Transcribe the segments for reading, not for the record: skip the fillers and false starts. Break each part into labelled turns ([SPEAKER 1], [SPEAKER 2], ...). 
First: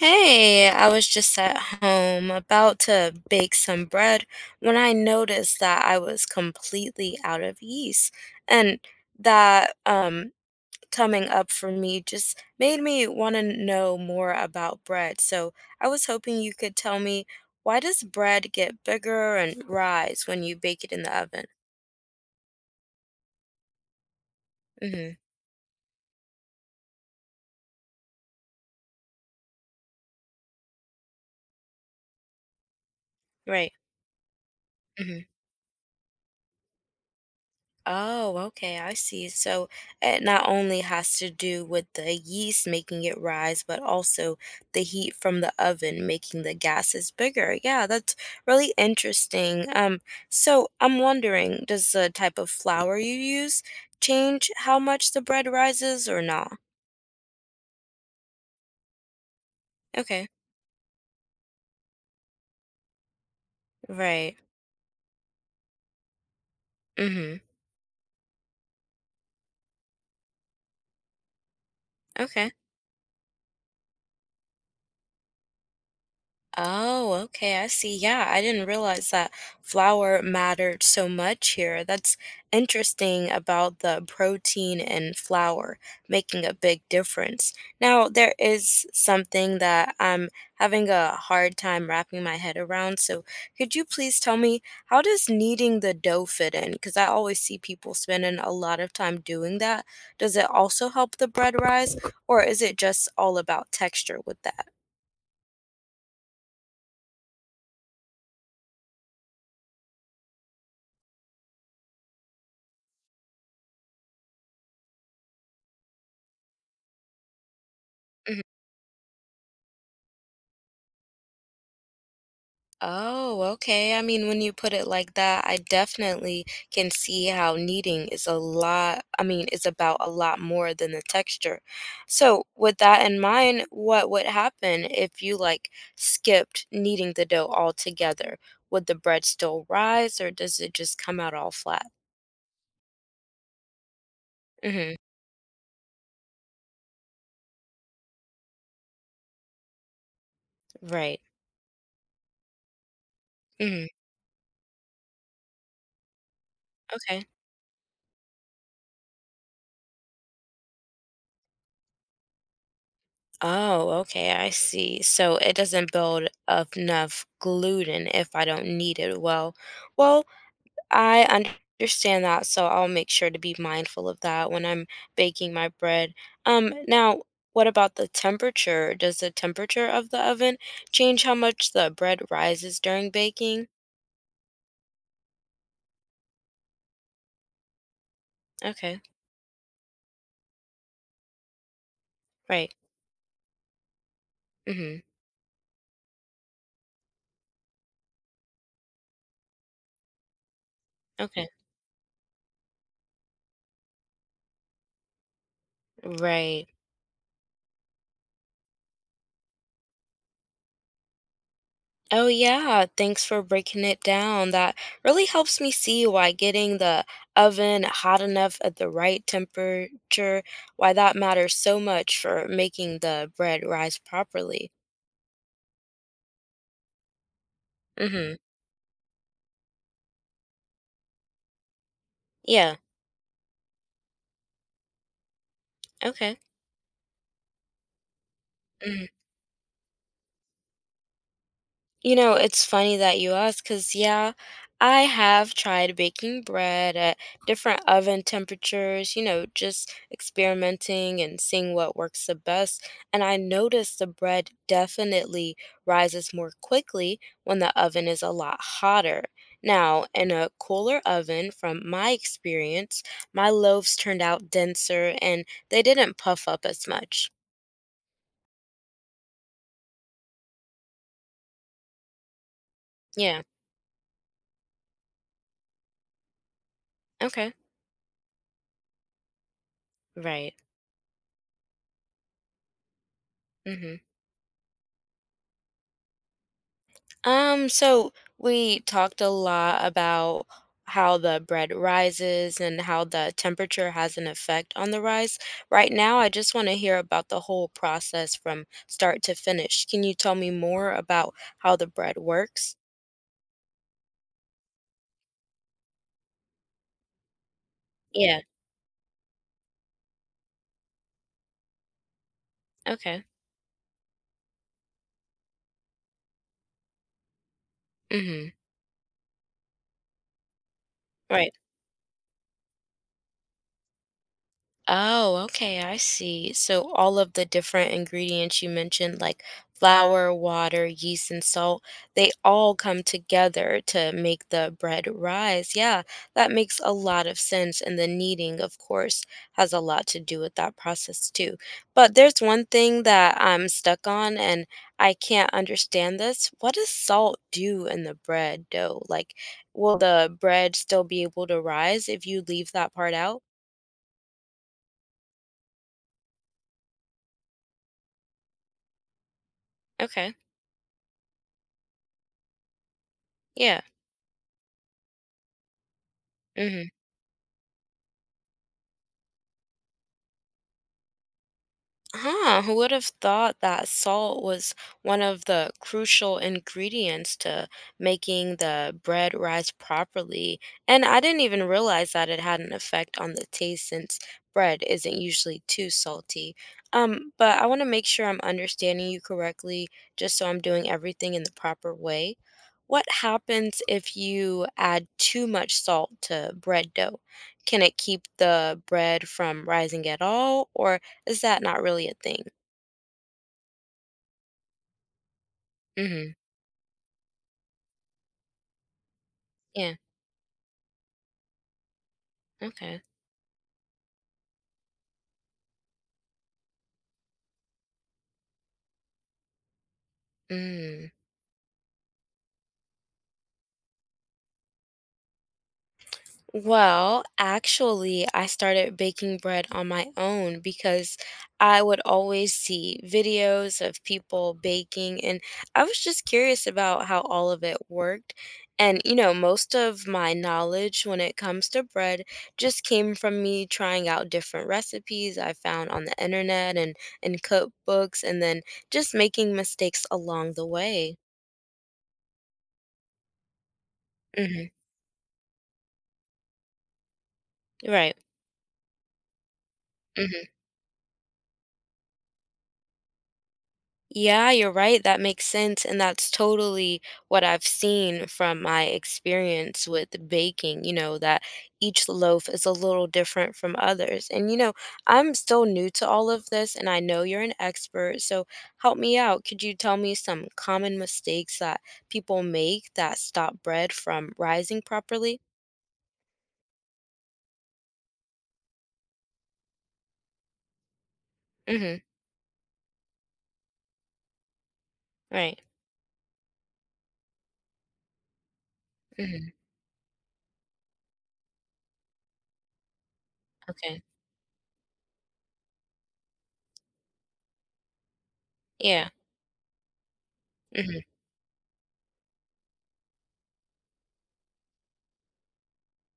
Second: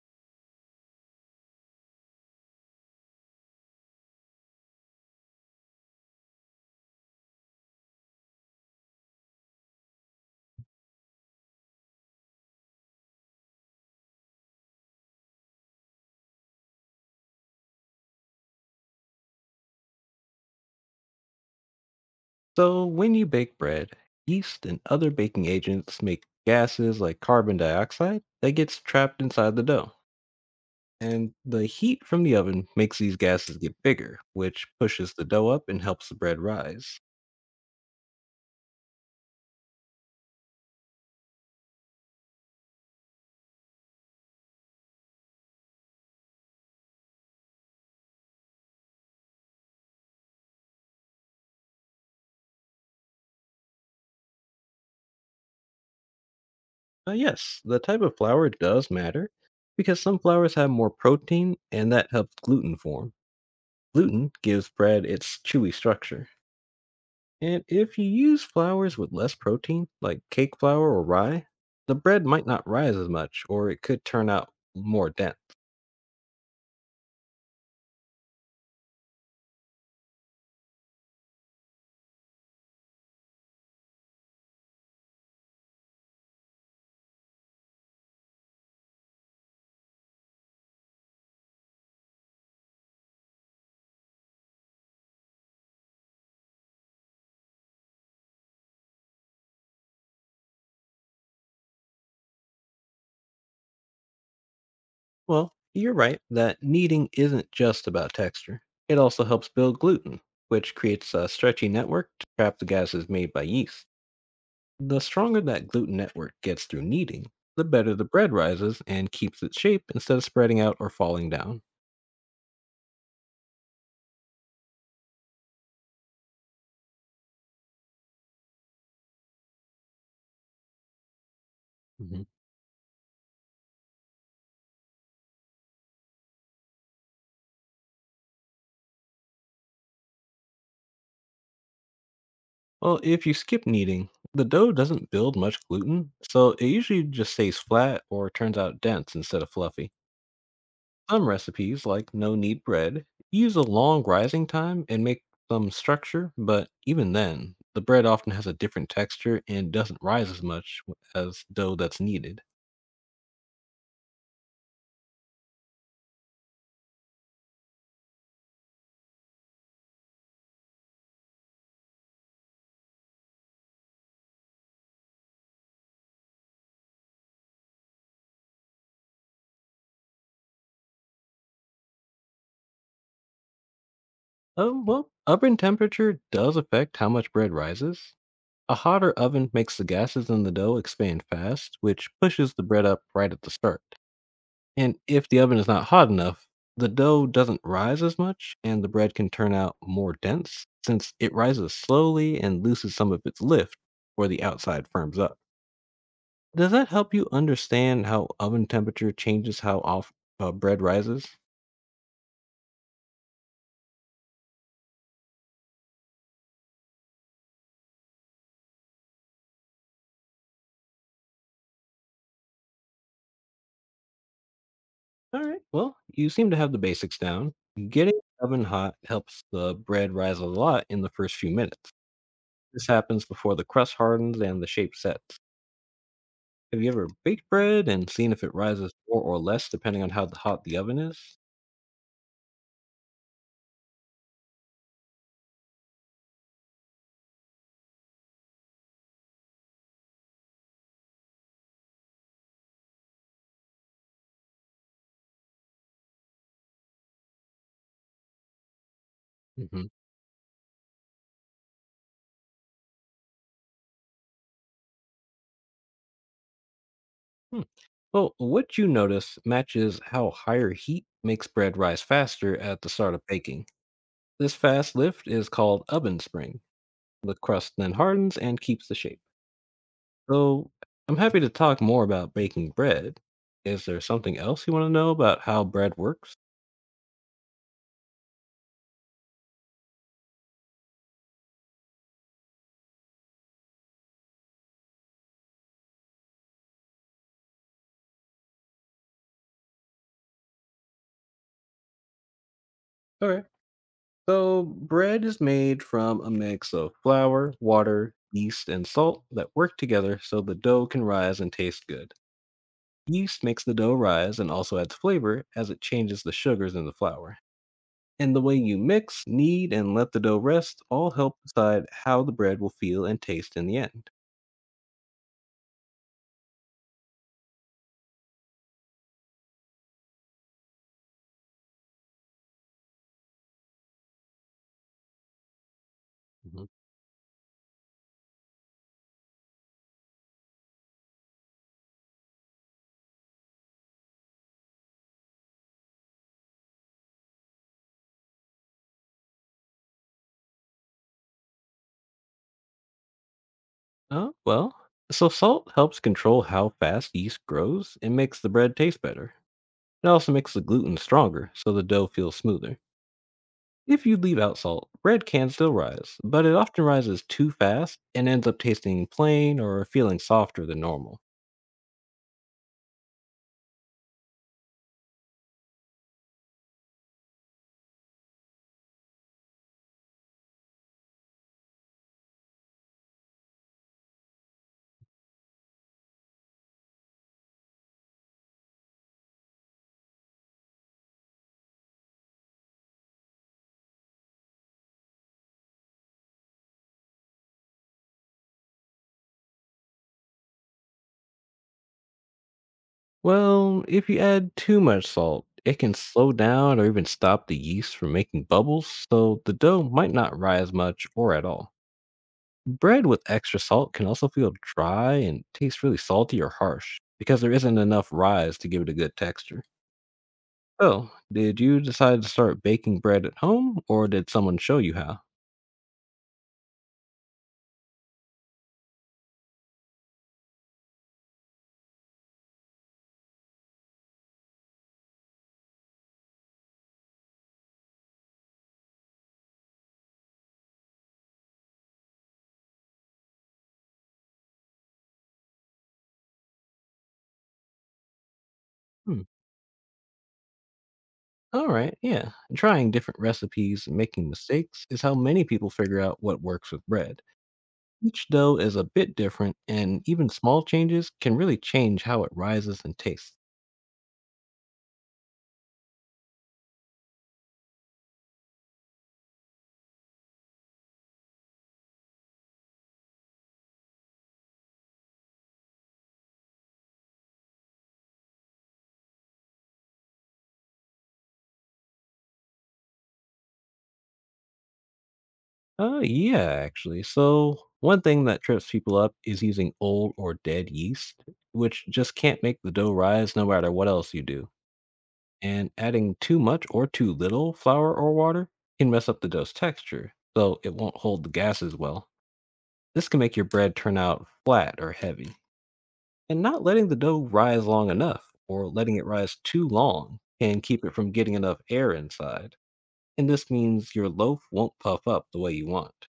[SPEAKER 1] Hey, I was just at home about to bake some bread when I noticed that I was completely out of yeast. And that coming up for me just made me want to know more about bread. So I was hoping you could tell me, why does bread get bigger and rise when you bake it in the oven?
[SPEAKER 2] So, when you bake bread, yeast and other
[SPEAKER 1] Mm-hmm.
[SPEAKER 2] baking agents make gases like carbon dioxide that gets trapped inside the dough. And the heat from the oven makes these gases
[SPEAKER 1] Right.
[SPEAKER 2] get bigger, which pushes the
[SPEAKER 1] Mm-hmm.
[SPEAKER 2] dough up and helps the bread rise.
[SPEAKER 1] Oh, okay, I see. So it not only has to do with the yeast making it rise, but also the heat from the oven making the gases bigger. Yeah, that's really interesting. So I'm wondering, does the type of flour you use change how much the bread rises or not?
[SPEAKER 2] Yes, the type of flour does matter because some
[SPEAKER 1] Okay,
[SPEAKER 2] flours have more protein and that helps gluten form. Gluten
[SPEAKER 1] right.
[SPEAKER 2] gives bread its chewy structure.
[SPEAKER 1] Mm-hmm.
[SPEAKER 2] And if you use flours with less protein, like cake flour or rye, the bread might
[SPEAKER 1] Okay.
[SPEAKER 2] not rise as much, or it could turn out more dense.
[SPEAKER 1] Oh, okay, I see. Yeah, I didn't realize that flour mattered so much here. That's interesting about the protein in flour making a big difference. Now, there is something that I'm having a hard time wrapping my head around. So, could you please tell me, how does kneading the dough fit in? Because I always see people spending a lot of time doing that. Does it also help the bread rise, or is it just all about texture with that?
[SPEAKER 2] Well, you're right that kneading isn't just about texture. It also helps build gluten, which creates a stretchy network to trap the gases made by yeast. The stronger that gluten network gets through kneading, the better the bread
[SPEAKER 1] Mhm.
[SPEAKER 2] rises and keeps its shape instead of spreading out or falling down.
[SPEAKER 1] Oh, okay. I mean, when you put it like that, I definitely can see how kneading is I mean, is about a lot more than the texture.
[SPEAKER 2] Mhm.
[SPEAKER 1] So, with that in mind, what would happen if you like skipped kneading the dough altogether? Would the bread still rise or does it just come out all flat?
[SPEAKER 2] Well, if you skip kneading, the dough
[SPEAKER 1] Hmm.
[SPEAKER 2] doesn't build much gluten, so it usually just stays flat or turns out dense instead of fluffy.
[SPEAKER 1] Right.
[SPEAKER 2] Some recipes, like no knead bread, use a
[SPEAKER 1] Hmm.
[SPEAKER 2] long rising time and make some structure, but even
[SPEAKER 1] Okay.
[SPEAKER 2] then, the bread often has a different texture and doesn't rise as much as dough that's kneaded.
[SPEAKER 1] Oh, okay, I see. So it doesn't build up enough gluten if I don't need it. Well, I understand that, so I'll make sure to be mindful of that when I'm baking my bread. Now, what about the temperature? Does the temperature of the oven change how much the bread rises during baking?
[SPEAKER 2] Well, oven temperature does affect how much bread rises. A
[SPEAKER 1] Okay,
[SPEAKER 2] hotter oven makes the gases in the dough expand fast, which pushes the
[SPEAKER 1] right.
[SPEAKER 2] bread up right at the start.
[SPEAKER 1] Mm-hmm.
[SPEAKER 2] And if the oven is not hot enough, the dough doesn't rise as much and the bread can turn out more dense since it
[SPEAKER 1] Okay,
[SPEAKER 2] rises slowly and loses some of its lift where the outside firms up.
[SPEAKER 1] right.
[SPEAKER 2] Does that help you understand how oven temperature changes how off bread rises?
[SPEAKER 1] Oh, yeah. Thanks for breaking it down. That really helps me see why getting the oven hot enough at the right temperature, why that matters so much for making the bread rise properly.
[SPEAKER 2] All right. Well, you seem to have the basics down. Getting
[SPEAKER 1] Mm-hmm.
[SPEAKER 2] the oven hot helps the bread rise a lot in the first few minutes.
[SPEAKER 1] Yeah.
[SPEAKER 2] This happens before the crust hardens and the shape sets.
[SPEAKER 1] Okay.
[SPEAKER 2] Have you ever baked bread and seen if it rises
[SPEAKER 1] Mm-hmm.
[SPEAKER 2] more or less depending on how hot the oven is?
[SPEAKER 1] You know, it's funny that you ask because, yeah, I have tried baking bread at different oven temperatures, just experimenting and seeing what works the best. And I noticed the bread definitely rises more quickly when the oven is a lot hotter.
[SPEAKER 2] Hmm.
[SPEAKER 1] Now, in a cooler oven, from my experience, my loaves turned out denser and they didn't puff up as much.
[SPEAKER 2] Hmm. Well, what you notice matches how higher heat makes bread rise faster at the start of
[SPEAKER 1] Yeah.
[SPEAKER 2] baking. This fast lift is called oven spring. The
[SPEAKER 1] Okay.
[SPEAKER 2] crust then hardens and keeps the shape.
[SPEAKER 1] Right.
[SPEAKER 2] So, I'm happy to talk more about baking bread. Is
[SPEAKER 1] Mm-hmm.
[SPEAKER 2] there something else you want to know about how bread works?
[SPEAKER 1] So we talked a lot about how the bread rises and how the temperature has an effect on the rise. Right now, I just want to hear about the whole process from start to finish. Can you tell me more about how the bread works?
[SPEAKER 2] Okay. So, bread is made from a mix of flour, water,
[SPEAKER 1] Yeah.
[SPEAKER 2] yeast, and salt that work together so the dough can rise and taste good.
[SPEAKER 1] Okay.
[SPEAKER 2] Yeast makes the dough rise and also adds flavor as it changes the sugars in the flour. And the
[SPEAKER 1] Mm-hmm.
[SPEAKER 2] way you mix, knead, and let the dough rest all help
[SPEAKER 1] Right.
[SPEAKER 2] decide how the bread will feel and taste in the end.
[SPEAKER 1] Oh, okay, I see. So all of the different ingredients you mentioned, like flour, water, yeast, and salt, they all come together to make the bread rise. Yeah, that
[SPEAKER 2] Mm-hmm.
[SPEAKER 1] makes a lot of sense. And the kneading, of course, has a lot to do with that process too. But there's one thing that I'm stuck on, and I can't understand this. What does salt do in the bread dough? Like, will the bread still be able to rise if you leave that part out?
[SPEAKER 2] Oh, well, so salt helps control how fast yeast grows and makes the bread taste better. It also
[SPEAKER 1] Okay,
[SPEAKER 2] makes the gluten stronger, so the dough feels smoother.
[SPEAKER 1] yeah.
[SPEAKER 2] If you leave out salt, bread can still rise, but it often
[SPEAKER 1] Hmm.
[SPEAKER 2] rises too fast and ends up tasting plain or feeling softer than normal.
[SPEAKER 1] Huh, who would have thought that salt was one of the crucial ingredients to making the bread rise properly? And I didn't even realize that it had an effect on the taste since bread isn't usually too salty. But I want to make sure I'm understanding you correctly, just so I'm doing everything in the proper way. What happens if you add too much salt to bread dough? Can it keep the bread from rising at all, or is that not really a thing?
[SPEAKER 2] Well, if you add too much salt, it can slow
[SPEAKER 1] Mhm.
[SPEAKER 2] down or even stop the yeast from making bubbles, so the dough
[SPEAKER 1] Yeah,
[SPEAKER 2] might not rise much or at all.
[SPEAKER 1] okay.
[SPEAKER 2] Bread with extra salt can also feel dry and taste really salty or harsh because there isn't enough rise to give it a good texture.
[SPEAKER 1] Mm.
[SPEAKER 2] So, did you decide to start baking bread at home or did someone show you how?
[SPEAKER 1] Well, actually, I started baking bread on my own because I would always see videos of people baking, and I was just curious about how all of it worked. And, most of my knowledge when it comes to bread just came from me trying out different recipes I found on the internet and in cookbooks, and then just
[SPEAKER 2] Hmm.
[SPEAKER 1] making mistakes along the way.
[SPEAKER 2] All right, yeah. Trying different recipes and making
[SPEAKER 1] Mhm.
[SPEAKER 2] mistakes is how many people figure out what works with bread.
[SPEAKER 1] Right.
[SPEAKER 2] Each dough is a bit different, and even
[SPEAKER 1] Mhm.
[SPEAKER 2] small changes can really change how it rises and tastes.
[SPEAKER 1] Yeah, you're right. That makes sense. And that's totally what I've seen from my experience with baking, that each loaf is a little different from others. And, I'm still new to all of this, and I know you're an expert. So help me out. Could you tell me some common mistakes that people make that stop bread from rising properly?
[SPEAKER 2] Oh, yeah, actually. So, one thing that trips people up is using old or dead yeast, which
[SPEAKER 1] Mm-hmm.
[SPEAKER 2] just can't make the dough rise no matter what else you do.
[SPEAKER 1] Right.
[SPEAKER 2] And adding too much or too little flour or water can mess up the
[SPEAKER 1] Mm-hmm.
[SPEAKER 2] dough's texture, so it won't hold the gas as well. This can make your bread turn
[SPEAKER 1] Okay.
[SPEAKER 2] out flat or heavy. And not letting the dough rise long enough or letting it
[SPEAKER 1] Yeah.
[SPEAKER 2] rise too long can keep it from getting enough air inside. And this means your loaf won't puff up the way you want.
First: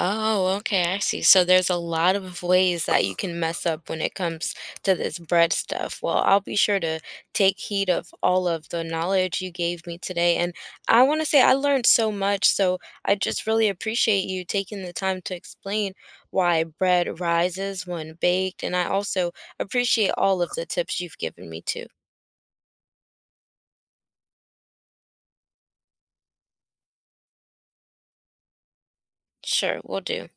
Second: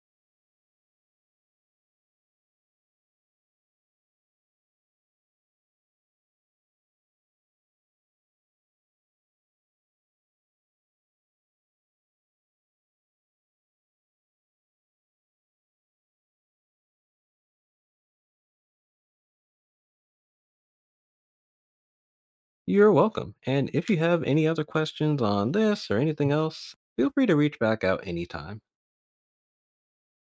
[SPEAKER 1] Oh, okay, I see. So there's a lot of ways that you can mess up when it comes to this bread stuff. Well, I'll be sure to take heed of all of the knowledge you gave me today. And I want to say I learned so much. So I just really appreciate you taking the time to explain why bread rises when baked. And I also appreciate all of the tips you've given me too.
[SPEAKER 2] You're welcome. And if you have any other questions on this or anything else, feel free to reach back out anytime.
[SPEAKER 1] Sure, we'll do.